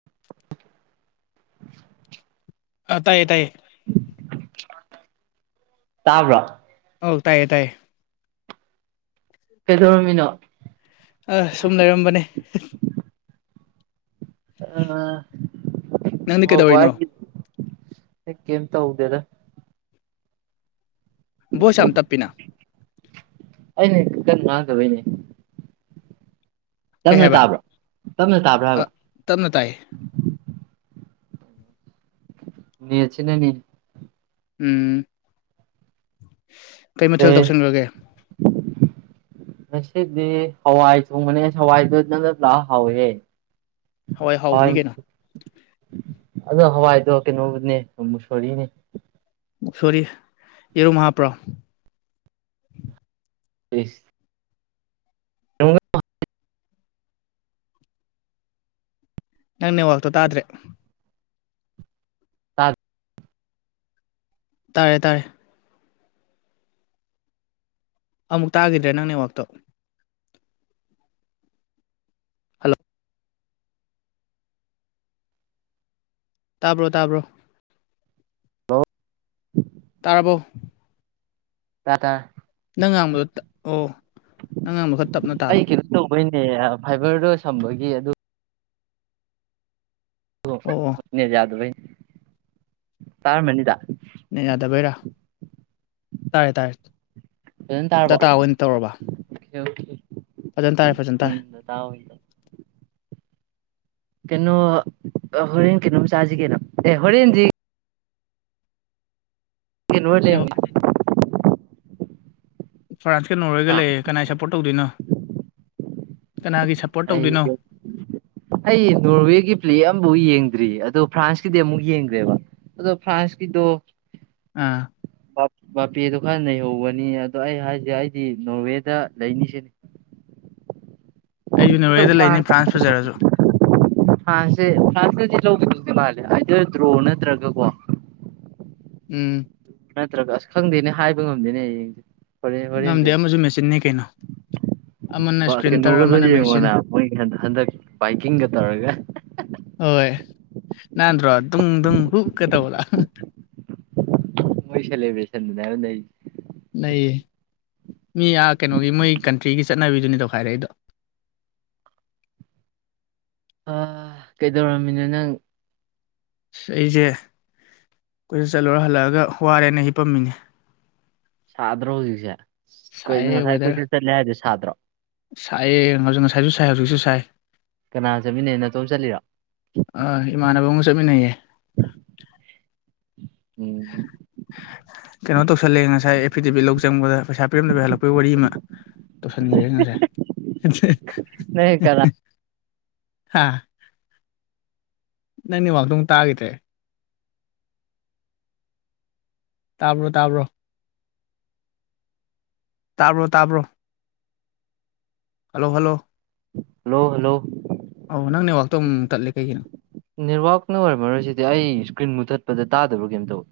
[inaudible] ꯑ ꯇꯥꯏꯌꯦ ꯇꯥꯏꯌꯦ ꯇꯥꯕ꯭ꯔꯥ ꯑꯧ ꯇꯥꯏꯌꯦ ꯇꯥꯏꯌꯦ ꯀꯩꯗꯣꯔꯝꯃꯤꯅꯣ ꯑꯥ ꯁꯨꯝ ꯂꯩꯔꯝꯕꯅꯦ ꯑ ꯅꯪꯗꯤ ꯍ [unintelligible] ꯀꯩꯗꯧꯔꯤꯅꯣ ꯑꯩ ꯀꯩꯝ ꯇꯧꯗꯦꯗ ꯕꯣꯁ ꯌꯥꯝ ꯇꯞꯄꯤꯅ ꯑꯩꯅ ꯀꯟ ꯉꯥꯡꯗꯕꯩꯅ‌ꯦ ꯀꯩ ꯇꯞꯅ ꯍꯥꯏꯕ ꯇꯥꯕ꯭ꯔꯥ ꯇꯞꯅ ꯇꯥꯕ꯭ꯔꯥ ꯑ ꯍꯥꯏꯕ ꯇꯞꯅ ꯇꯥꯏꯌ‌ꯦ ꯅ‌ꯦꯠꯁꯤꯅꯅꯤ ꯎꯝ ꯀꯩ ꯃꯊꯦꯜ ꯑꯦ ꯇꯧꯁꯟꯈ꯭ꯔꯒꯦ [unintelligible] ꯉꯁꯤꯗꯤ ꯍꯋꯥꯏ ꯊꫭꯡꯕꯅꯦ ꯍꯋꯥꯏꯗꯨ ꯅꯪꯅ ꯄꯨꯂꯥꯛꯞ [unintelligible] ꯍꯥꯎꯋꯦ ꯍꯥꯎꯕꯅꯤ ꯍꯋꯥꯏ ꯀꯩꯅꯣ ꯑꯗꯣ ꯍꯋꯥꯏꯗꯣ ꯀꯩꯅꯣꯅꯦ ꯃꯨꯁꯣꯔꯤꯅꯦ ꯃꯨꯛꯁꫭꯔꯤ ꯌꯦꯔꯨꯝ ꯍꯥꯞꯄ꯭ꯔꯣ ꯎꯁ ꯅ [unintelligible] ꯅꯪ ꯅꯦꯋꯥꯛꯇꯣ ꯇꯥꯗ꯭ꯔꯦ ꯇꯥ [unintelligible] ꯇꯥꯔꯦ ꯇꯥꯔꯦ ꯑꯃꯨꯛ ꯇꯥꯈꯤꯗ꯭ꯔꯦ ꯅꯪꯅꯦꯋꯥꯛꯇꯣ ꯍꯜꯂꯣ ꯇꯥꯕ꯭ꯔꯣ ꯇꯥꯕ꯭ꯔꯣ ꯍꯜꯂ‌ꫭ ꯇꯥꯔꯕꯣ ꯇꯔ‌ꯦ ꯇꯔꯦ ꯅꯪ ꯉꯥꯡꯕꯗꯣ ꯇꯞ ꯑꯣ ꯅꯪ ꯉꯥꯡꯕ ꯈꯔ ꯇꯞꯅ ꯇꯥꯕ ꯑꯩ ꯀꯩꯅꯣ ꯇꯧꯕꯩꯅꯦ ꯐꯥꯏꯕꯔꯗꯣ ꯁꯝꯕꯒꯤ ꯑꯗꯨ ꯑꯣ ꯅꯦꯠ ꯌꯥꯗꯕꯩꯅꯦ ꯇꯥꯔꯃꯅꯤꯗ ꯅꯦꯠ ꯌꯥꯗꯕꯩꯔꯥ ꯇꯥꯥꯔꯦ ꯇꯥꯔꯦ ꯐꯖꯅ ꯇꯥꯔꯕꯣ ꯗꯇꯥ ꯑꯣꯏꯅ ꯇꯧꯔꯕ ꯑꯣꯀꯦ ꯑꯣꯀꯦ ꯐꯖꯅ ꯇꯥꯔꯦ ꯐꯖꯅ ꯇꯥꯔꯦ ꯇꯥꯎ ꯀꯩꯅꯣ ꯍꯣꯔꯦꯟ ꯀꯩꯅꯣꯝ ꯆꯥꯁꯤ ꯀꯩꯅꯣ ꯑꯦ ꯍꯣꯔꯦꯟꯗꯤ ꯏꯅꯣ ꯂꯩ ꯅꯦꯠꯋꯥꯛ [unintelligible] ꯐ꯭ꯔꯥꯟꯁꯀ ꯅꯣꯔꯋꯦꯒ ꯍꯥ ꯂꯩꯌꯦ ꯀꯅꯥꯏ ꯁꯞꯄꯣꯔꯠ ꯇꯧꯗꯣꯏꯅꯣ ꯀꯅꯥꯒꯤ ꯁꯞꯄꯣꯔꯠ ꯑꯩ ꯇꯧꯗꯣꯏꯅꯣ ꯑꯩ ꯅꯣꯔꯋꯦꯒꯤ ꯄ꯭ꯂꯦ ꯑꯃꯐꯥꯎ ꯌꯦꯡꯗ꯭ꯔꯤ ꯑꯗꯣ ꯐ꯭ꯔꯥꯟꯁꯀꯤꯗꯤ ꯑꯃꯨꯛ ꯌꯦꯡꯒꯔꯦꯕ ꯑꯗꯣ ꯐ꯭ꯔꯥꯟꯁꯀꯤꯗꯣ ꯑꯥ ꯃꯄꯦꯗꯣ ꯈꯔ ꯅꯩꯍꯧꯕꯅꯤ ꯑꯗꯣ ꯑꯩ ꯍꯥꯏꯁꯦ ꯑꯩꯗꯤ ꯅꯣꯔꯋꯦꯗ ꯂꯩꯅꯤ ꯁꯤꯅꯦ ꯑꯩꯁꯨ ꯑꯗꯣ ꯅꯣꯔꯋꯦꯗ ꯂꯩꯅꯤ ꯐ꯭ꯔꯥꯟꯁ ꯐꯖꯔꯁꯨ ꯐꯔꯟꯁꯦ ꯐ꯭ꯔꯥꯟꯁꯅꯗꯤ ꯂꯧꯒꯤꯗꯧꯗꯤ ꯃꯥꯜꯂꯤ ꯑꯥꯏꯗꯔ ꯗ꯭ꯔꯣ ꯅꯠꯇ꯭ꯔꯒꯀꯣ ꯎꯝ ꯅꯠꯇ꯭ꯔꯒ ꯑꯁ ꯈꯪꯗꯦꯅꯦ ꯍꯥꯏꯕ ꯉꯝꯗꯦꯅꯦ ꯍꯌꯦꯡ ꯉꯝꯗꯦ ꯑꯃꯁꯨ ꯃꯦꯆꯤꯟꯅꯤ ꯀꯩꯅꯣ ꯑꯃꯅ ꯍꯣꯢ ꯏꯁꯄ꯭ꯔꯤꯟꯇꯔ ꯀꯩꯅꯣꯒꯗꯣ ꯑꯃꯅ ꯃꯦꯆꯤꯟ ꯌꯦꯡꯉꯣꯅ ꯃꯣꯏ ꯍꯟꯗꯛ ꯕꯥꯏꯀꯤꯡꯒ ꯇꯧꯔꯒ ꯍꯣꯏ ꯅꯥꯟꯗ꯭ꯔꯣ ꯗꯨꯡ ꯗꯨꯡ ꯍꯨꯛꯀ ꯇꯧꯕꯗꯣ ꯁꯦꯂꯦꯕꯔꯦꯁꯟ ꯗꯨꯅꯦ ꯍꯥꯏꯕ ꯅꯩꯔꯤꯖꯦ ꯅꯩꯌꯦ ꯃꯤ ꯑ ꯀꯩꯅꯣꯒꯤ ꯃꯣꯏ ꯀꯟꯇ꯭ꯔꯤꯒꯤ ꯆꯠꯅꯕꯤꯗꯨꯅꯤ ꯇꯧꯈꯥꯏꯔꯛꯏꯗꯣ ꯑ ꯀꯩꯗꯧꯔꯝꯃꯤꯅꯣ ꯅꯪ ꯑꯩꯖꯦ ꯀꯣꯏꯆꯠ ꯆꯠꯂꯨꯔ ꯍꯜꯂꯛꯑꯒ ꯋꯥꯔꯦꯅ ꯍꯤꯄꯝꯃꯤꯅꯦ ꯁꯥꯗ꯭ꯔꯣ ꯍꯧꯖꯤꯛꯁꯦ ꯀꯩꯅꯣ ꯁꯥꯏꯌꯦ ꯉꯁꯥꯏ ꯋꯦꯗꯔ ꯀꯣꯏꯆꯠ ꯆꯠꯂꯦ ꯍꯥꯏꯗꯣ ꯁꯥꯗ꯭ꯔꯣ ꯁꯥꯏꯌꯦ ꯉꯥ ꯉꯁꯥꯏꯁꯨ ꯁꯥꯏ ꯍꯧꯖꯤꯛꯁꯨ ꯁꯥꯏ ꯀꯅꯥ ꯆꯠꯃꯤꯟꯅꯩꯅꯣ ꯅꯇꯣꯝ ꯆꯠꯂꯤꯔꯣ ꯑ ꯏꯃꯥꯟꯅꯕ ꯑꯃꯒ ꯆꯠꯃꯤꯟꯅꯩꯌꯦ ꯎꯝ ꯀꯩꯅꯣ ꯇꯧꯁꯜꯂꯦ ꯉꯁꯥꯏ ꯑꯦꯐꯤꯗꯦꯚꯤꯠ ꯂꯧ ꯆꯪꯕꯗ ꯄꯩꯁꯥ ꯄꯤꯔꯝꯗꯕꯤ ꯍꯜꯂꯛꯄꯩ ꯋꯥꯔꯤ ꯑꯃ ꯇꯧꯁꯟꯈ꯭ꯔꯦ ꯉꯁꯥꯏ ꯅꯪ ꯀꯅꯥ ꯍꯥ ꯅꯪ ꯅꯦꯠꯋꯥꯥꯛꯇꯣ ꯑꯃꯨꯛ ꯇꯥꯒꯤꯗ꯭ꯔꯦ ꯇꯥꯕ꯭ꯔꯣ ꯇꯥꯕ꯭ꯔꯣ ꯇꯥꯕ꯭ꯔꯣ ꯇꯥꯕ꯭ꯔꯣ ꯍꯜꯂꯣ ꯍꯜꯂꯣ ꯍꯜꯂꯣ ꯍꯜꯂꯣ ꯑꯧ ꯅꯪ ꯅꯦꯠꯋꯥꯛꯇꯣ ꯑꯃꯨꯛ ꯃꯨꯛ ꯇꯠꯂꯦ ꯀꯩꯒꯤꯅꯣ ꯅꯦꯠꯋꯥꯛꯅ ꯑꯣꯏꯔꯝꯃꯔꯣꯏꯁꯤꯗꯤ ꯑꯩ ꯏꯁꯀ꯭ꯔꯤꯟ ꯃꯨꯊꯠꯄꯗ ꯇꯥꯗꯕ꯭ꯔꯥ ꯀꯩꯅꯣꯝ ꯇꯧꯋꯦ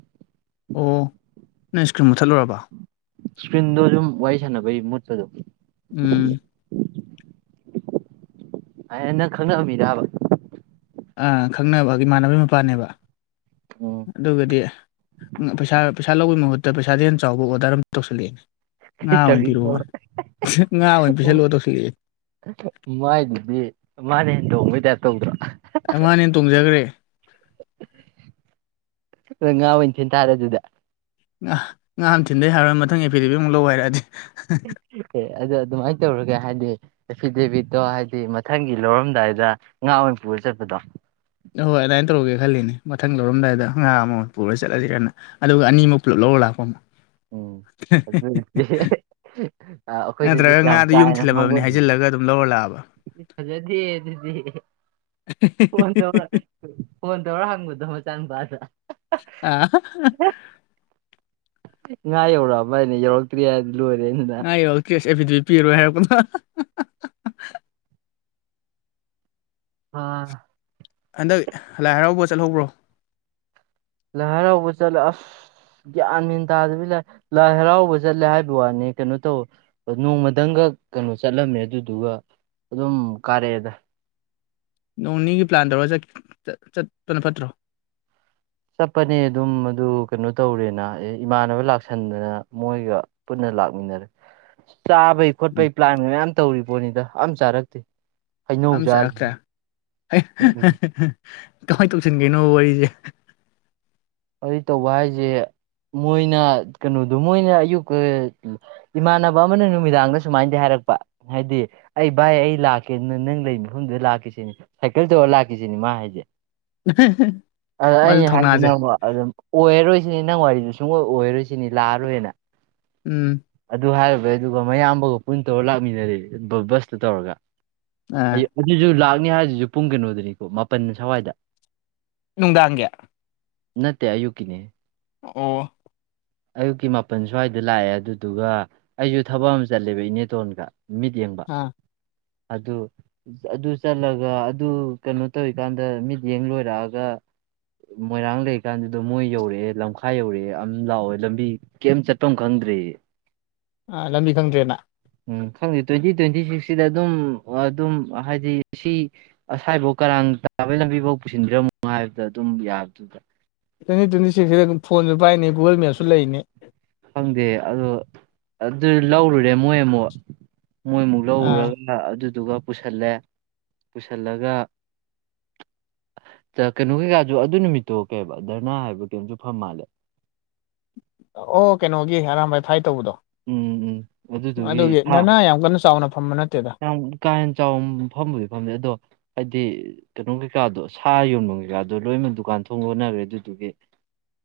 ꯑꯣ ꯅꯪ ꯏꯁꯀꯔ꯭ꯤꯟ ꯃꯨꯠꯊꯠꯂꯨꯔꯕ ꯏꯁꯀ꯭ꯔꯤꯟꯗꯣ ꯁꯨꯝ ꯋꯥꯔꯤ ꯁꯥꯟꯅꯕꯩ ꯃꯨꯠꯄꯗꯣ ꯎꯝ ꯅꯪ ꯈꯪꯅꯕ ꯃꯤꯔꯕ ꯑ ꯈꯪꯅꯕ ꯏꯃꯥꯟꯅꯕꯩ ꯃꯄꯥꯅꯦꯕ ꯑꯣ ꯑꯗꯨꯒꯗꯤ ꯄꯩꯁꯥ ꯄꯩꯁꯥ ꯂꯧꯕꯒꯤ ꯃꯍꯨꯠꯇ ꯄꯩꯁꯥꯗꯩꯩ ꯍꯦꯟꯅ ꯆꯥꯎꯕ ꯑꯣꯔꯗꯔ ꯑꯝ ꯇꯧꯁꯤꯜꯂꯛꯑꯦ ꯉꯥ ꯀꯩ ꯑꯣꯏ ꯇꯧꯔꯤꯅꯣ ꯄꯤꯔꯛꯑꯣꯌꯦ ꯉꯥ ꯑꯣꯏꯅ ꯄꯤꯁꯜꯂꯛꯑꯣ ꯇꯧꯁꯤꯜꯂꯛ ꯑꯦ ꯃꯥꯏꯗꯨꯗꯤ ꯃꯥꯅ ꯍꯦꯟ ꯇꯣꯡꯕꯩ ꯇꯥꯏꯞ ꯇꯧꯗ꯭ꯔꯣ ꯃꯥꯅ ꯍꯦꯟꯅ ꯇꯣꯡꯖꯒꯔꯦ ꯉꯥ ꯑꯣꯏꯅ ꯊꯤꯟ ꯇꯥꯔꯦ ꯑꯗꯨꯗꯤ ꯉꯥ ꯑꯣꯢꯅ ꯊꯤꯟꯗ ꯌꯥꯔꯥꯔꯣꯏ ꯃꯊꯪ ꯑꯦꯐꯤꯗꯦꯕꯤꯠꯃꯨꯛ ꯂꯧ ꯍꯥꯏꯔꯛꯑꯗꯤ ꯑꯗꯨ ꯑꯗꯨꯃꯥꯏꯅ ꯇꯧꯔꯒꯦ ꯍꯥꯏꯗꯤ ꯑꯦꯐꯤꯗꯦꯕꯤꯠꯇꯣ ꯍꯥꯏꯗꯤ ꯃꯊꯪꯒꯤ ꯂꯧꯔꯝꯗꯥꯏꯗ ꯉꯥ ꯑꯣꯏꯅ ꯄꯨꯔ ꯆꯠꯄꯗꯣ ꯑꯍꯣꯏ ꯑꯗꯥꯏꯅ ꯇꯧꯔꯒꯦ ꯈꯜꯂꯤꯅꯦ ꯃꯊꯪ ꯂꯧꯔꯝꯗꯥꯏꯗ ꯉꯥ ꯑꯃ ꯑꯣꯏ ꯄꯨꯔ ꯆꯠꯂꯁꯤ ꯀꯥꯏꯅ ꯑꯗꯨꯒ ꯑꯅꯤꯃꯛ ꯄꯨꯂꯞ ꯂꯧꯔ ꯂꯥꯛꯄ ꯑꯃꯨꯛ ꯎꯝ ꯑꯗꯨꯅꯦ ꯑ ꯑꯈꯣꯏꯗꯖꯨ ꯅꯠꯇ꯭ꯔꯒ ꯀꯌꯥꯝ ꯉꯥꯗꯨ ꯀꯥꯥ ꯌꯨꯝ ꯍꯦꯟꯅ ꯊꯤꯜꯂꯝꯃꯕꯅꯤ ꯉꯥꯎꯒꯟꯗꯦ ꯍꯥꯏꯖꯤꯜꯂꯒ ꯑꯗꯨꯝ ꯂꯧꯔ ꯂꯥꯛꯑꯕ ꯐꯖꯗꯦ ꯑꯗꯨꯗꯤ ꯐꯣꯟ ꯇꯧꯔ [unintelligible] ꯐꯣꯟ ꯇꯧꯔ ꯍꯪꯕꯗꯣ ꯃꯆꯥ ꯅꯨꯨꯄꯥꯗ ꯑꯥ ꯉꯥ ꯌꯧꯔꯛꯑꯕꯥꯅꯦ ꯌꯧꯔꯛꯇ꯭ꯔꯤ ꯍꯥꯏ ꯂꯣꯏꯔꯦ ꯑꯩꯅ ꯉꯥ ꯌꯧꯔꯛꯇ꯭ꯔꯤ ꯑꯁ ꯑꯦꯐꯤꯗꯦꯕꯤꯠ ꯄꯤꯔꯔꯣꯏ ꯍꯥꯏꯔꯛꯄꯗꯣ ꯍꯥ ꯍꯟꯗꯛ ꯂꯥꯏ ꯍꯔꯥꯎꯕ ꯆꯠꯍꯧꯕ꯭ꯔꯣ ꯂꯥꯏ ꯍꯔꯥꯎꯕ ꯆꯠꯂꯦ ꯑꯁ ꯒ꯭ꯌꯥꯟ ꯃꯦꯟ ꯇꯥꯗꯕꯤ ꯂꯥꯏ ꯂꯥꯏ ꯍꯔꯥꯎꯕ ꯆꯠꯂꯦ ꯍꯥꯏꯕ ꯋꯥꯅꯤ ꯀꯩꯅꯣ ꯇꯧ ꯅꯣꯡꯃꯗꯪꯒ ꯀꯩꯅꯣ ꯆꯠꯂꯝꯃꯦ ꯑꯗꯨꯗꯨꯒ ꯑꯗꯨꯝ ꯀꯥꯔꯛꯑꯦꯗ ꯅꯣꯡ ꯅꯤꯒꯤ ꯄ꯭ꯂꯥꯟ ꯇꯧꯔꯒ ꯆꯠ ꯆꯠ ꯆꯠꯄꯅ ꯐꯠꯇ꯭ꯔꯣ ꯆꯠꯄꯅꯦ ꯑꯗꯨꯝ ꯑꯗꯨ ꯀꯩꯅꯣ ꯇꯧꯔꯦꯅ ꯑꯦ ꯏꯃꯥꯟꯅꯕ ꯂꯥꯛꯁꯟꯗꯅ ꯃꯣꯏꯒ ꯄꯨꯟꯅ ꯂꯥꯛꯃꯤꯟꯅꯔꯦ ꯆꯥꯕꯩ ꯈꯣꯠꯄꯩ ꯄ꯭ꯂꯥꯟꯒ ꯃꯌꯥꯝ ꯇꯧꯔꯤꯄꯣꯠꯅꯤꯗ ꯑꯝ ꯆꯥꯔꯛꯇꯦ ꯍꯩꯅꯧ ꯑꯝ ꯆꯥꯔ ꯆꯥꯔꯛꯇ꯭ꯔꯦ ꯀꯃꯥꯏꯅ ꯇꯧꯁꯟꯒꯩꯅꯣꯕ ꯋꯥꯔꯤꯖꯦ ꯋꯥꯔꯤ ꯇꯧꯕ ꯍꯥꯏꯖꯦ ꯃꯣꯏꯅ ꯀꯩꯅꯣꯗꯣ ꯃꯣꯏꯅ ꯑꯌꯨꯛ [unintelligible] ꯏꯃꯥꯟꯅꯕ ꯑꯃꯅ ꯅꯨꯃꯤꯗꯥꯡꯗ ꯁꯨꯃꯥꯏꯅꯗꯤ ꯍꯥꯏꯔꯛꯄ ꯍꯥꯏꯗꯤ ꯑꯩ ꯚꯥꯏ ꯑꯩ ꯂꯥꯛꯀꯦ ꯅ ꯅꯪ ꯂꯩ ꯃꯐꯝꯗꯨꯗ ꯂꯥꯛꯀꯦ ꯁꯤꯅꯤ ꯁꯥꯏꯀꯜ ꯇꯧꯔ ꯂꯥꯛꯀꯦ ꯁꯤꯅꯤ ꯃꯥ ꯍꯥꯏꯖꯦ ꯑꯗ ꯃꯥꯁꯨ ꯑꯩꯅ ꯍꯥꯏꯖꯤꯅ ꯊꯧꯅꯥꯁꯦ ꯑꯃꯨꯛ ꯑꯗꯨꯝ ꯑꯣꯏꯔꯔꯣꯏ ꯁꯤꯅꯤ ꯅꯪ ꯋꯥꯔꯤꯗꯨ ꯁꯨꯡꯑꯣꯏ ꯑꯣꯏꯔꯔꯣꯏ ꯁꯤꯅꯤ ꯂꯥꯛꯑꯔꯣꯏꯅ ꯎꯝ ꯑꯗꯨ ꯍꯥꯏꯔꯨꯕꯩ ꯑꯗꯨꯒ ꯃꯌꯥꯝꯕꯒ ꯄꯨꯟ ꯇꯧꯔ ꯂꯥꯛꯃꯤꯟꯅꯔꯦ ꯕ ꯕꯁꯇ ꯇꯧꯔꯒ ꯑꯥ ꯑꯌ ꯑꯗꯨꯖꯨ ꯂꯥꯛꯅꯤ ꯍꯥꯏꯖꯤꯁꯨ ꯄꯨꯡ ꯀꯩꯅꯣꯗꯅꯤꯀꯣ ꯃꯥꯄꯟ ꯁꯋꯥꯏꯗ ꯅꯨꯡꯗꯥꯡꯒꯤ ꯅꯠꯇꯦ ꯑꯌꯨꯛꯀꯤꯅꯦꯍꯦ ꯑꯣ ꯑꯌꯨꯛꯀꯤ ꯃꯥꯄꯟ ꯁ꯭ꯋꯥꯏꯗ ꯂꯥꯛꯑꯦ ꯑꯗꯨꯗꯨꯒ ꯑꯩꯁꯨ ꯊꯕꯛ ꯑꯃ ꯆꯠꯂꯦꯕ ꯏꯅꯦꯇꯣꯟꯒ ꯃꯤꯠ ꯌꯦꯡꯕ ꯑꯥ ꯑꯗꯨ ꯑꯗꯨ ꯆꯠꯂꯒ ꯑꯗꯨ ꯀꯩꯅꯣ ꯇꯧꯔꯤꯀꯥꯟꯗ ꯃꯤꯠꯌꯦꯡ ꯂꯣꯏꯔꯛꯑꯒ ꯃꯣꯏꯔꯥꯡ ꯂꯩ ꯀꯥꯟꯗꯨꯗ ꯃꯣꯏ ꯌꯧꯔꯛꯑꯦ ꯂꯝꯈꯥꯏ ꯌꯧꯔꯛꯑꯦ ꯑꯝ ꯂꯥꯛꯑꯣ ꯂꯝꯕꯤ ꯀꯩꯝ ꯆꯠꯄꯝ ꯈꯪꯗ꯭ꯔꯦꯌꯦ [inaudible] ꯑꯥ ꯂꯝꯕꯤ ꯈꯪꯗ꯭ꯔꯦꯅ ꯎꯝ ꯈꯪꯗꯦ ꯇ꯭ꯋꯦꯟꯇꯤ ꯇ꯭ꯋꯦꯟꯇꯤ ꯁꯤꯛꯁ ꯁꯤꯗ ꯑꯗꯨꯝ ꯑꯗꯨꯝ ꯍꯥꯏꯗꯤ ꯁꯤ ꯑꯁꯥꯏꯕꯧ ꯀꯔꯥꯡ ꯇꯥꯕꯩ ꯂꯝꯕꯤꯕꯧ ꯄꯨꯁꯤꯟꯕꯤꯔꯝꯃꯣ ꯍꯥꯏꯕꯗ ꯑꯗꯨꯝ ꯌꯥꯕꯗꯨꯗ ꯇ꯭ꯋꯦꯟꯇꯤ ꯇ꯭ꯋꯦꯟꯇꯤ ꯁꯤꯛꯁ ꯁꯤꯗ ꯐꯣꯟꯖꯄ ꯄꯥꯏꯅꯤ ꯒꯨꯒꯜ ꯃꯦꯞꯁꯨ ꯂꯩꯅꯤ ꯈꯪꯗꯦ ꯑꯗꯣ ꯑꯗꯨꯖꯨ ꯂꯧꯔꯨꯔꯦ ꯃꯣꯏ ꯑꯃꯨꯛ ꯃꯣꯏꯃꯨꯛ ꯑꯥ ꯂꯧꯔꯨꯔꯒ ꯑꯗꯨꯗꯨꯒ ꯄꯨꯁꯤꯜꯂꯦ ꯄꯨꯁꯤꯜꯂꯒ ꯀꯩꯅꯣ ꯀꯩꯀꯥꯁꯨ ꯑꯗꯨ ꯅꯨꯃꯤꯠꯇꯣ ꯀꯩꯕ ꯙꯔꯅꯥ ꯍꯥꯏꯕ ꯀꯩꯝꯁꯨ ꯐꯝ ꯃꯥꯜꯂꯦ ꯑꯣ ꯀꯩꯅꯣꯒꯤ ꯑꯔꯥꯥꯟꯕꯏ ꯐꯥꯏ ꯇꯧꯕꯗꯣ ꯎꯝ ꯎꯝ ꯑꯗꯨꯗꯨꯒꯤ ꯑꯗꯨꯒꯤ ꯁꯥ ꯙꯔꯅꯥ ꯌꯥꯝ ꯀꯟꯅ ꯆꯥꯎꯅ ꯐꯝꯕ ꯅꯠꯇꯦ꯫ ꯌꯥꯝ ꯀꯥ ꯍꯦꯟꯅ ꯆꯥꯎ ꯐꯝꯕꯗꯤ ꯐꯝꯕꯨꯗꯤ ꯑꯗꯣ꯫ ꯍꯥꯏꯗꯤ ꯀꯩꯅꯣ ꯀꯩꯀꯥꯗꯣ ꯁꯥ ꯌꯣꯟꯐꯝ ꯀꯩꯀꯥꯗꯣ ꯂꯣꯏꯅꯃꯛ ꯗꯨꯀꯥꯟ ꯊꯣꯡ ꯂꯣꯟꯅꯈꯔꯦ ꯑꯗꯨꯗꯨꯒꯤ꯫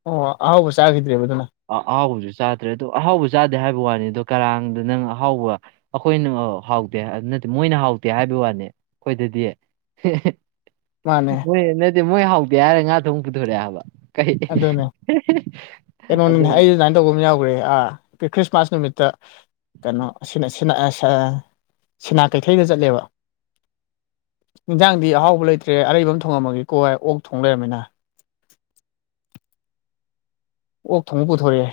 ꯑꯣ ꯑꯍꯥꯎꯕ ꯆꯥꯈꯤꯗ꯭ꯔꯦꯕ ꯑꯗꯨꯅ꯫ ꯑ ꯑꯍꯥꯎꯕꯁꯨ ꯆꯥꯗ꯭ꯔꯦ ꯑꯗꯣ ꯑꯍꯥꯎꯕ ꯆꯥꯗꯦ ꯍꯥꯏꯕ ꯋꯥꯅꯤ ꯑꯗꯣ ꯀꯔꯥꯡꯗ ꯅꯪ ꯑꯍꯥꯎꯕ꯫ ꯑꯩꯈꯣꯏꯅ ꯍꯥꯎ꯫ ꯗꯦ ꯑꯗꯨ ꯅꯠꯇꯦ ꯃꯣꯏꯅ ꯍꯥꯎꯇꯦ ꯍꯥꯏꯕ ꯋꯥꯅꯤ ꯑꯩꯈꯣꯏꯗꯗꯤ꯫ ꯃꯥꯅꯦ ꯃꯣꯏ ꯅꯠꯇꯦ ꯃꯣꯏ ꯍꯥꯎꯇꯦ ꯍꯥꯏꯔ ꯉꯥ ꯊꯣꯡ ꯄꯨꯊꯣꯔꯛꯑꯦ ꯍꯥꯏꯕ꯫ ꯀꯩ ꯑꯗꯨꯅꯦ ꯑꯗꯨ꯫ ꯀꯩꯅꯣꯅꯤꯅꯦ ꯑꯩ ꯑꯗꯨꯃꯥꯏꯅ ꯇꯧꯕ ꯑꯃ ꯌꯥꯎꯈ꯭ꯔꯦ ꯑꯥ ꯑꯩ ꯈ꯭ꯔꯤꯁꯃꯥꯁ ꯅꯨꯃꯤꯠꯇ꯫ ꯀꯩꯅꯣ ꯁꯤꯅ ꯁꯤꯅꯥ ꯀꯩꯊꯩꯗ ꯆꯠꯂꯦꯕ꯫ ꯌꯦꯟꯖꯥꯡꯗꯤ ꯑꯍꯥꯎꯕ ꯂꯩꯇ꯭ꯔꯦ ꯑꯔꯩꯕ ꯑꯃ ꯊꯣꯡꯉꯝꯃꯒꯦꯀꯣ ꯍꯥꯏꯔ ꯑꯣꯛ ꯊꯣꯡ ꯂꯩꯔꯝꯃꯤꯅ꯫ ꯑꯣꯛ ꯊꯣꯡꯉ ꯄꯨꯊꯣꯔꯛꯑꯦ꯫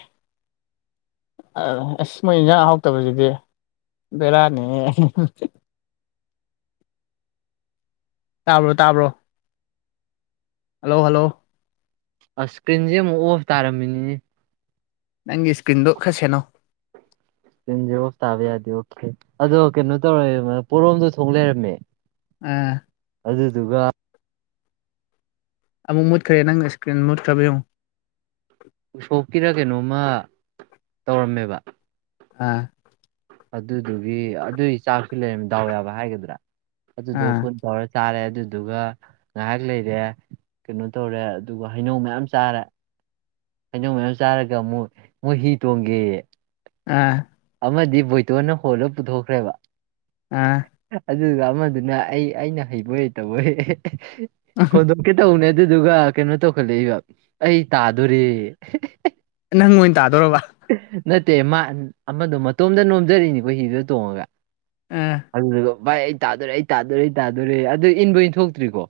ꯑꯁ ꯃꯣꯏ ꯏꯟꯁꯥꯡ ꯑꯍꯥꯎꯇꯕꯁꯤꯗꯤ ꯕꯦꯔꯥꯅꯤꯍꯦ꯫ ꯇꯥꯕ꯭ꯔꯣ ꯇꯥꯕ꯭ꯔꯣ꯫ Hello hello. ꯑꯁ ꯏꯁ꯭ꯀ꯭ꯔꯤꯟꯁꯦ ꯑꯃꯨꯛ ꯑꯣꯐ ꯇꯥꯔꯝꯃꯤꯅꯤꯅꯦ꯫ ꯅꯪꯒꯤ ꯏꯁꯀ꯭ꯔꯤꯟꯗꯣ ꯈꯔ ꯁꯦꯟꯅꯧ꯫ ꯁꯀ꯭ꯔꯤꯟ ꯑꯣꯐ ꯇꯥꯕ ꯌꯥꯗꯦ ꯑꯣꯀꯦ ꯑꯗꯣ ꯀꯩꯅꯣ ꯇꯧꯔ ꯄꯣꯔꯣꯝꯗꯣ ꯊꯣꯡ ꯂꯩꯔꯝꯃꯦ꯫ ꯑꯥ꯫ ꯑꯗꯨꯗꯨꯒ꯫ ꯑꯃꯨꯛ ꯃꯨꯠꯈ꯭ꯔꯦ ꯅꯪ ꯏꯁꯀ꯭ꯔꯤꯟ ꯃꯨꯠꯈ꯭ꯔꯕꯌꯦꯡꯉꯨ꯫ ꯎꯁꯣꯞꯀꯤꯔ ꯀꯩꯅꯣꯝꯃ ꯇꯧꯔꯝꯃꯦꯕ꯫ ꯑꯥ꯫ ꯑꯗꯨꯗꯨꯒꯤ ꯑꯗꯨꯒꯤ ꯆꯥꯛꯇꯤ ꯂꯩꯔꯝꯃꯤ ꯗꯥꯎ ꯌꯥꯕ ꯍꯥꯏꯒꯗ꯭ꯔꯥ ꯑꯗꯨꯗꯨꯒ ꯑꯥ ꯄꯨꯟ ꯇꯧꯔ꯫ ꯆꯥꯔꯦ ꯑꯗꯨꯗꯨꯒ ꯉꯥꯏꯍꯥꯛ ꯂꯩꯔꯦ ꯀꯩꯅꯣ ꯇꯧꯔꯦ ꯑꯗꯨꯒ ꯍꯩꯅꯧ ꯃꯌꯥꯝ ꯆꯥꯔꯦ꯫ ꯍꯩꯅꯧ ꯃꯌꯥꯝ ꯆꯥꯔꯒ ꯑꯃꯨꯛ ꯃꯣꯏ ꯍꯤ ꯇꯣꯡꯒꯦꯌꯦ꯫ ꯑꯥ꯫ ꯑꯃꯗꯤ ꯕꯣꯏꯇꯣꯟꯅ ꯍꯣꯜꯂ ꯄꯨꯊꯣꯛꯈ꯭ꯔꯦꯕ꯫ ꯑꯥ꯫ ꯑꯗꯨꯒ ꯑꯃꯗꯨꯅ ꯑꯩ ꯑꯩꯅ ꯍꯩꯕꯣꯏ ꯍꯩꯇꯕꯣꯏ ꯐꯣꯟꯗꯣ꯫ ꯀꯩꯇꯧꯅꯦ ꯑꯗꯨꯗꯨꯒ ꯀꯩꯅꯣ ꯇꯧꯈꯠꯂꯛꯏꯕ ꯑꯩ ꯇꯥꯗꯣꯔꯦꯌꯦ꯫ ꯅꯪ ꯑꯣꯏꯅ ꯇꯥꯗꯣꯔꯕ꯫ ꯅꯠꯇꯦ ꯃꯥ ꯑꯃꯗꯣ ꯃꯇꯣꯝꯗ ꯅꯣꯝꯖꯔꯤꯅꯤꯀꯣ ꯍꯤꯗꯣ ꯇꯣꯡꯉꯒ꯫ ꯑꯥ꯫ ꯑꯗꯨꯗꯨꯒ ꯚꯥꯏ ꯑꯩ ꯇꯥꯗꯣꯔꯦ ꯑꯩ ꯇꯥꯗꯣꯔꯦ ꯑꯩ ꯇꯥꯗꯣꯔꯦ ꯑꯗꯨ ꯏꯟꯕ ꯏꯟꯊꯣꯛꯇ꯭ꯔꯤꯀꯣ꯫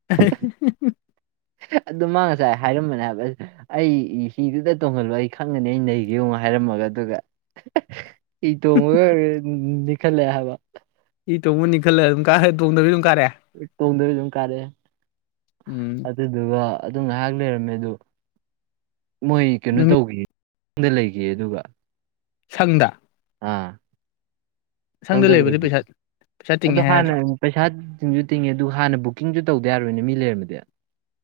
[unintelligible] ꯑꯗꯨ ꯃꯥ ꯉꯁꯥꯏ ꯍꯥꯏꯔꯝꯕꯅꯦ ꯍꯥꯏꯕ꯫ ꯑꯩ ꯍꯤꯗꯨꯗ ꯇꯣꯡꯍꯜꯂꯣ ꯑꯩ ꯈꯪꯒꯅꯤ ꯑꯩ ꯅꯩꯒꯦ ꯌꯦꯡꯉꯣ ꯍꯥꯏꯔꯝꯃꯒ ꯑꯗꯨꯒ꯫ ꯍꯤ ꯇꯣꯡꯉꯒ ꯅꯤꯛꯈꯠꯂꯛꯑꯦ ꯍꯥꯏꯕ꯫ ꯍꯤ ꯇꯣꯡꯉꯥ ꯅꯤꯛꯈꯠꯂꯛꯑꯦ ꯑꯗꯨꯝ ꯀꯔꯛꯑꯦ ꯑꯗꯨꯝ ꯇꯣꯡꯗꯕꯤ ꯑꯗꯨꯝ ꯀꯥꯔꯛꯑꯦ꯫ ꯇꯣꯡꯗꯕꯤ ꯑꯗꯨꯝ ꯀꯥꯔꯛꯑꯦ꯫ ꯎꯝ꯫ ꯑꯗꯨꯗꯨꯒ ꯑꯗꯨ ꯉꯥꯏꯍꯥꯛ ꯂꯩꯔꯝꯃꯦ ꯑꯗꯨ ꯃꯣꯏ ꯀꯩꯅꯣ ꯅꯨꯃꯤꯠ ꯇꯧꯈꯤ꯫ ꯌꯨꯝꯗ ꯂꯩꯒꯦꯌꯦ ꯑꯗꯨꯒ꯫ ꯁꯪꯗ꯫ ꯑꯥ ꯑꯁꯪꯗ ꯁꯪꯗ ꯂꯩꯕꯗꯤ ꯂꯩꯒꯦ ꯄꯩꯁꯥ ꯄꯩꯁꯥ ꯑꯗꯣ ꯇꯤꯡꯉꯦ ꯍꯥꯟꯅ꯫ ꯍꯥꯏꯗ꯭ꯔꯣ ꯄꯩꯁꯥ ꯇꯤꯡꯁꯨ ꯇꯤꯡꯉꯦ ꯑꯗꯨ ꯍꯥꯟꯅ ꯕꯨꯛꯀꯤꯡꯁꯨ ꯇꯧꯗ ꯌꯥꯔꯣꯏꯅꯦ ꯃꯤ ꯂꯩꯔꯝꯃꯗꯤ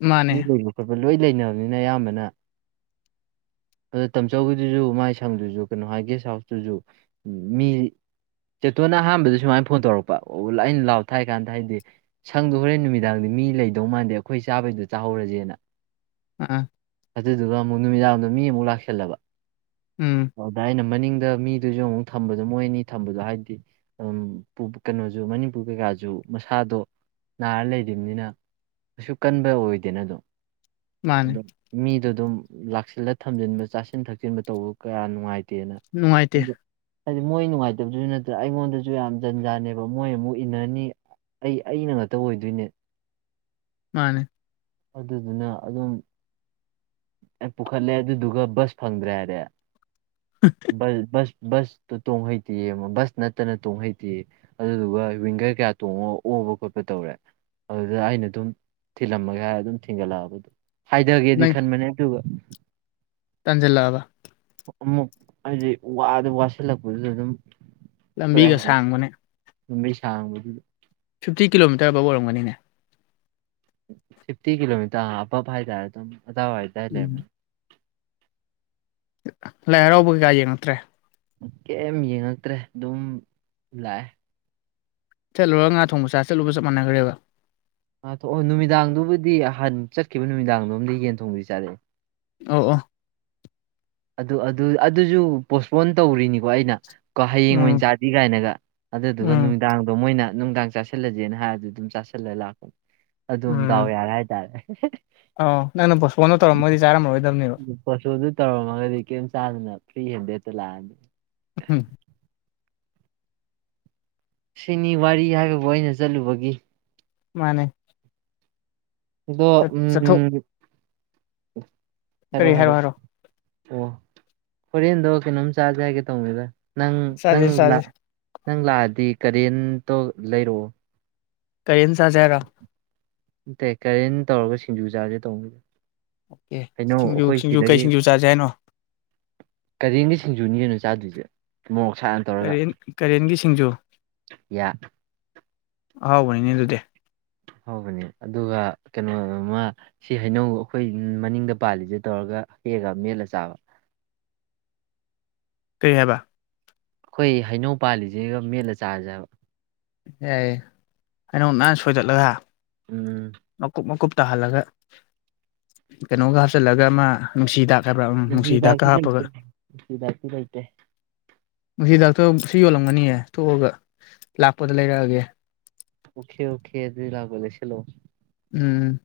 ꯃꯥꯅꯦ ꯃꯤ ꯂꯩ꯫ ꯈꯣꯠꯄ ꯂꯣꯏ ꯂꯩꯅꯕꯅꯤꯅ ꯑꯌꯥꯝꯕꯅ꯫ ꯑꯗꯣ ꯇꯝꯆꯧꯕꯒꯤꯗꯨꯁꯨ ꯃꯥꯏ ꯁꯪꯗꯨꯁꯨ ꯀꯩꯅꯣ ꯍꯥꯏ ꯒꯦꯁ ꯍꯥꯎꯁ꯫ ꯗꯨꯁꯨ ꯃꯤ ꯆꯦꯇꯣꯟꯅ ꯑꯍꯥꯟꯕꯗ ꯁꯨꯃꯥꯏꯅ ꯐꯣꯟ ꯇꯧꯔꯛꯄ ꯑꯣ ꯑꯩꯅ ꯂꯥꯎꯑꯣ ꯊꯥꯏ ꯍꯥꯏ ꯀꯥꯟꯗ ꯍꯥꯏꯗꯤ ꯁꯪꯗꯣ ꯍꯣꯔꯦꯟ ꯅꯨꯃꯤꯗꯥꯡꯗꯤ ꯃꯤ ꯂꯩꯗꯧ ꯃꯥꯟꯗꯦ ꯑꯩꯈꯣꯏ ꯆꯥꯕꯩꯗꯣ ꯆꯥꯍꯧꯔꯁꯦꯅ꯫ ꯑꯥ ꯑꯗꯨꯗꯨꯒ ꯑꯃꯨꯛ ꯅꯨꯃꯤꯗꯥꯡꯔꯝꯗ ꯃꯤ ꯑꯃꯨꯛ ꯂꯥꯛꯁꯜꯂꯕ꯫ ꯎꯝ꯫ ꯑꯗ ꯑꯩꯅ ꯃꯅꯤꯡꯗ ꯃꯤꯗꯨꯁꯨ ꯑꯃꯨꯛ ꯊꯝꯕꯗꯣ ꯃꯣꯏꯅꯤ ꯊꯝꯕꯗꯣ ꯍꯥꯏꯗꯤ ꯎꯝ ꯀꯩꯅꯣꯁꯨ ꯃꯅꯤꯄꯨꯔ ꯀꯩꯀꯥꯁꯨ ꯃꯁꯥꯗꯣ ꯅꯥꯔ ꯂꯩꯔꯤꯕꯅꯤꯅ꯫ ꯀꯩꯁꯨ ꯀꯟꯕ ꯑꯣꯏꯗꯦꯅ ꯑꯗꯨꯝ ꯃꯥꯅꯦ ꯑꯗꯨꯝ ꯃꯤꯗꯣ ꯑꯗꯨꯝ ꯂꯥꯛꯁꯤꯜꯂ ꯊꯝꯖꯤꯟꯕ ꯆꯥꯁꯤꯟ ꯊꯛꯆꯤꯟꯕ ꯇꯧꯕ ꯀꯌꯥ ꯅꯨꯡꯉꯥꯏꯇꯦꯅ꯫ ꯅꯨꯡꯉꯥꯏꯇꯦ ꯑꯗ ꯍꯥꯏꯗꯤ ꯃꯣꯏ ꯅꯨꯡꯉꯥꯏꯇꯕꯗꯨꯁꯨ ꯅꯠꯇꯅ ꯑꯩꯉꯣꯟꯗꯁꯨ ꯌꯥꯝ ꯖꯟꯖꯥꯅꯦꯕ ꯃꯣꯏ ꯑꯃꯨꯛ ꯏꯟꯅꯅꯤ꯫ ꯑꯩ ꯑꯩꯅ ꯉꯥꯛꯇ ꯑꯣꯏꯗꯣꯏꯅꯦ꯫ ꯃꯥꯅꯦ꯫ ꯑꯗꯨꯗꯨꯅ ꯑꯗꯨꯝ꯫ ꯄꯨꯈꯠꯂꯦ ꯑꯗꯨꯗꯨꯒ ꯕꯁ ꯐꯪꯗ꯭ꯔꯦ ꯍꯥꯏꯔꯦ꯫ [unintelligible] ꯕꯥꯁ ꯕꯥꯁ ꯇꯣꯡ ꯍꯩꯇꯌꯦ ꯕꯥꯁ ꯅꯠꯇꯅ ꯇꯣꯡ ꯍꯩꯇꯦꯌꯦ꯫ ꯑꯗꯨꯗꯨꯒ ꯋꯤꯡꯒꯔ ꯀꯌꯥ ꯇꯣꯡꯉꯒ ꯑꯣꯕ ꯈꯣꯠꯄ ꯇꯧꯔꯦ꯫ ꯑꯗꯨꯗ ꯑꯩꯅ ꯑꯗꯨꯝ ꯊꯤꯜꯂꯝꯃꯒꯦ ꯍꯥꯏꯔ ꯑꯗꯨꯝ ꯊꯤꯟꯒꯠꯂꯛꯑꯕꯗꯣ꯫ ꯍꯥꯏꯊꯒꯦꯗꯤ ꯈꯟꯕꯅꯦ ꯑꯗꯨꯒ꯫ ꯇꯟꯖꯤꯜ ꯂꯕꯥ ꯑꯃꯨꯛ ꯍꯥꯏꯗꯤ ꯋꯥꯗ ꯋꯥꯁꯤꯜꯂꯛꯄꯗꯨꯗ ꯑꯗꯨꯝ ꯇꯣꯛꯑꯦ ꯂꯝꯕꯤꯒ ꯍꯥꯏꯕ, ꯁꯥꯡꯕꯅꯦ꯫ ꯂꯝꯕꯤ ꯁꯥꯡꯕꯗꯨꯗꯤ ꯐꯤꯞꯇꯤ ꯀꯤꯂꯣꯃꯤꯇꯔ ꯑꯕꯥꯞ ꯑꯣꯏꯔꯒꯅꯤꯅꯦ꯫ ꯐꯤꯐꯇꯤ ꯀꯤꯂꯣꯃꯤꯇꯔ ꯑꯕꯞ ꯍꯥꯏꯇꯥꯔꯦ ꯑꯗꯨꯝ ꯑꯗꯥꯋꯥꯏꯗꯥꯏ ꯎꯝ ꯂꯩꯕꯗꯣ꯫ ꯂꯥꯏ ꯍꯔꯥꯎꯕ ꯀꯩꯀꯥ ꯌꯦꯡꯉꯛꯇ꯭ꯔꯦ꯫ ꯀꯩꯝ ꯌꯦꯡꯉꯛꯇ꯭ꯔꯦ ꯑꯗꯨꯝ ꯂꯥꯛꯑꯦ꯫ ꯆꯠꯂꯨꯔꯒ ꯉꯥ ꯊꯣꯡ ꯆꯥ ꯆꯥꯠꯂꯨꯕꯒ ꯆꯞ ꯃꯥꯟꯅꯈ꯭ꯔꯦꯕ꯫ ꯑꯥ ꯊꯣꯛꯑꯣ ꯅꯨꯃꯤꯗꯥꯡꯗꯨꯕꯨꯗꯤ ꯍꯍꯥꯟ ꯆꯠꯈꯤꯕ ꯅꯨꯃꯤꯗꯥꯡꯗꯣꯝꯗꯤ ꯌꯦꯟ ꯊꯣꯡꯕꯗꯤ ꯆꯥꯔꯛꯑꯦ ꯑꯧꯎ ꯑꯣ ꯑꯗꯨ ꯑꯗꯨ ꯑꯗꯨꯁꯨ ꯄꯣꯁꯄꯣꯟ ꯇꯧꯔꯤꯅꯤꯀꯣ ꯑꯩꯅ꯫ ꯀꯣ ꯍꯌꯦꯡ ꯎꯝ ꯑꯣꯏꯅ ꯆꯥꯁꯤ ꯀꯥꯏꯅꯒ ꯑꯗꯨꯗꯨꯒ ꯎꯝ ꯅꯨꯡꯗꯥꯡ ꯑꯗꯣ ꯃꯣꯏꯅ ꯅꯨꯡꯗꯥꯡ ꯆꯥꯥꯁꯜꯂꯁꯦꯅ ꯍꯥꯏꯔꯗꯤ ꯑꯗꯨꯝ ꯆꯥꯥꯁꯜꯂꯒ ꯂꯥꯛꯄ ꯑꯗꯨꯝ ꯗꯥꯎ ꯌꯥꯔꯦ ꯍꯥꯏꯇꯥꯔꯦ꯫ ꯑꯣ ꯅꯪꯅ ꯄꯣꯁꯄꯣꯟꯗꯣ ꯇꯧꯔꯝꯃꯣꯏꯗꯤ ꯆꯥꯔꯝꯃꯔꯣꯏꯗꯕꯅꯦꯕ꯫ ꯄꯣꯠꯁꯣꯗꯨ ꯇꯧꯔꯝꯃꯒꯗꯤ ꯀꯔꯤꯝ ꯆꯥꯗꯅ ꯐ꯭ꯔꯤ ꯍꯦꯟꯗꯦꯗꯠꯇ ꯂꯥꯛꯑꯅꯤ꯫ ꯎꯝ [unintelligible] ꯁꯤꯅꯤ ꯋꯥꯔꯤ ꯍꯥꯏꯕꯕꯨ ꯑꯩꯅ ꯆꯠꯂꯨꯕꯒꯤ ꯃꯥꯅꯦ ꯑꯗꫭ ꯆꯠ ꯆꯠꯊꯣꯛ ꯎꯝ ꯍꯥꯏꯔꯣ ꯍꯥꯏꯔꯣ ꯑꯣ ꯍꯣꯔꯦꯟꯗꯣ ꯀꯩꯅꯣꯝ ꯆꯥꯖꯒꯦ ꯇꯧꯕꯅꯤꯗ ꯅꯪ ꯆꯥꯁꯦ ꯅꯪ ꯆꯥꯁꯦ ꯅꯪ ꯂꯥꯛꯑꯗꯤ ꯀꯔꯦꯟꯇꯣ ꯂꯩꯔꯛꯑꯣ ꯀꯔꯤꯟ ꯆꯖ‌ꯦ ꯍꯥꯏꯔꫭ ꯀꯩ ꯀꯔꯦꯟ ꯇꯧꯔꯒ ꯁꯤꯡꯖꯨ ꯆꯥꯥꯁꯦ ꯇꯧꯕꯅꯤ ꯑꯣ ꯁꯤꯡꯖꯨ ꯁꯤꯡꯖꯨ ꯀꯩ ꯁꯤꯡꯖꯨ ꯆꯥꯥꯁꯦ ꯍꯥꯏꯅꯣ ꯀꯔꯤꯟꯒꯤ ꯁꯤꯡꯖꯨꯅꯤ ꯀꯩꯅꫭ ꯆꯥꯗꯣꯏꯁꯦ ꯃꯣꯔꯣꯛ ꯁꯥꯅꯥ ꯀꯔꯦꯟ ꯀꯔꯦꯟꯒꯤ ꯁꯤꯡꯖꯨ ꯌꯥ ꯑꯍꯥꯎꯕꯅꯤꯅꯦ ꯑꯗꯨꯗꯤ ꯍꯧꯕꯅꯤ ꯑꯗꯨꯒ ꯀꯩꯅꯣꯃ ꯁꯤ ꯍꯩꯅꯧ ꯑꯩꯈꯣꯏ ꯃꯅꯤꯡꯗ ꯄꯥꯜꯂꯤꯁꯦ ꯇꯧꯔꯒ ꯍꯦꯛꯑꯒ ꯃꯦꯠꯂ ꯆꯥꯕ ꯀꯔꯤ ꯍꯥꯏꯕ ꯑꯩꯈꯣꯏ ꯍꯩꯅꯧ ꯄꯥꯜꯂꯤꯁꯤꯒ ꯃꯦꯠꯂ ꯆꯥꯖꯤ ꯌꯥꯏ ꯍꯩꯅꯧ ꯅꯥꯟꯅ ꯁꯣꯏꯗꯠꯂꯒ ꯎꯝ ꯃꯀꯨꯞ ꯃꯀꯨꯞ ꯇꯥꯍꯜꯂꯒ ꯀꯩꯅꯣꯒ ꯍꯥꯞꯆꯤꯜꯂꯒ ꯑꯃ ꯅꯨꯡꯁꯤꯗꯥꯛ ꯍꯥꯏꯕ꯭ꯔꯥꯝ ꯅꯨꯡꯁꯤꯗꯥꯛꯀ ꯍꯤꯗꯥꯛꯇꯤ ꯍꯥꯞꯄꯒ ꯂꯩꯇꯦ ꯍꯤꯗꯥꯛꯇꯤ ꯂꯩꯇꯦ ꯃꯁꯤ ꯗꯥꯛꯇꫭ ꯁꯤ ꯌꯣꯜꯂꯝꯒꯅꯤꯌꯦ ꯊꯣꯛꯑꯒ ꯂꯥꯛꯄꯗ ꯂꯩꯔꯛꯑꯒꯦ ꯎꯈꯦ ꯎꯈꯦ ꯑꯗꯨꯗꯤ ꯂꯥꯛꯄꯗ ꯂꯩꯁꯤꯜꯂꯛꯑꫭ ꯎꯝ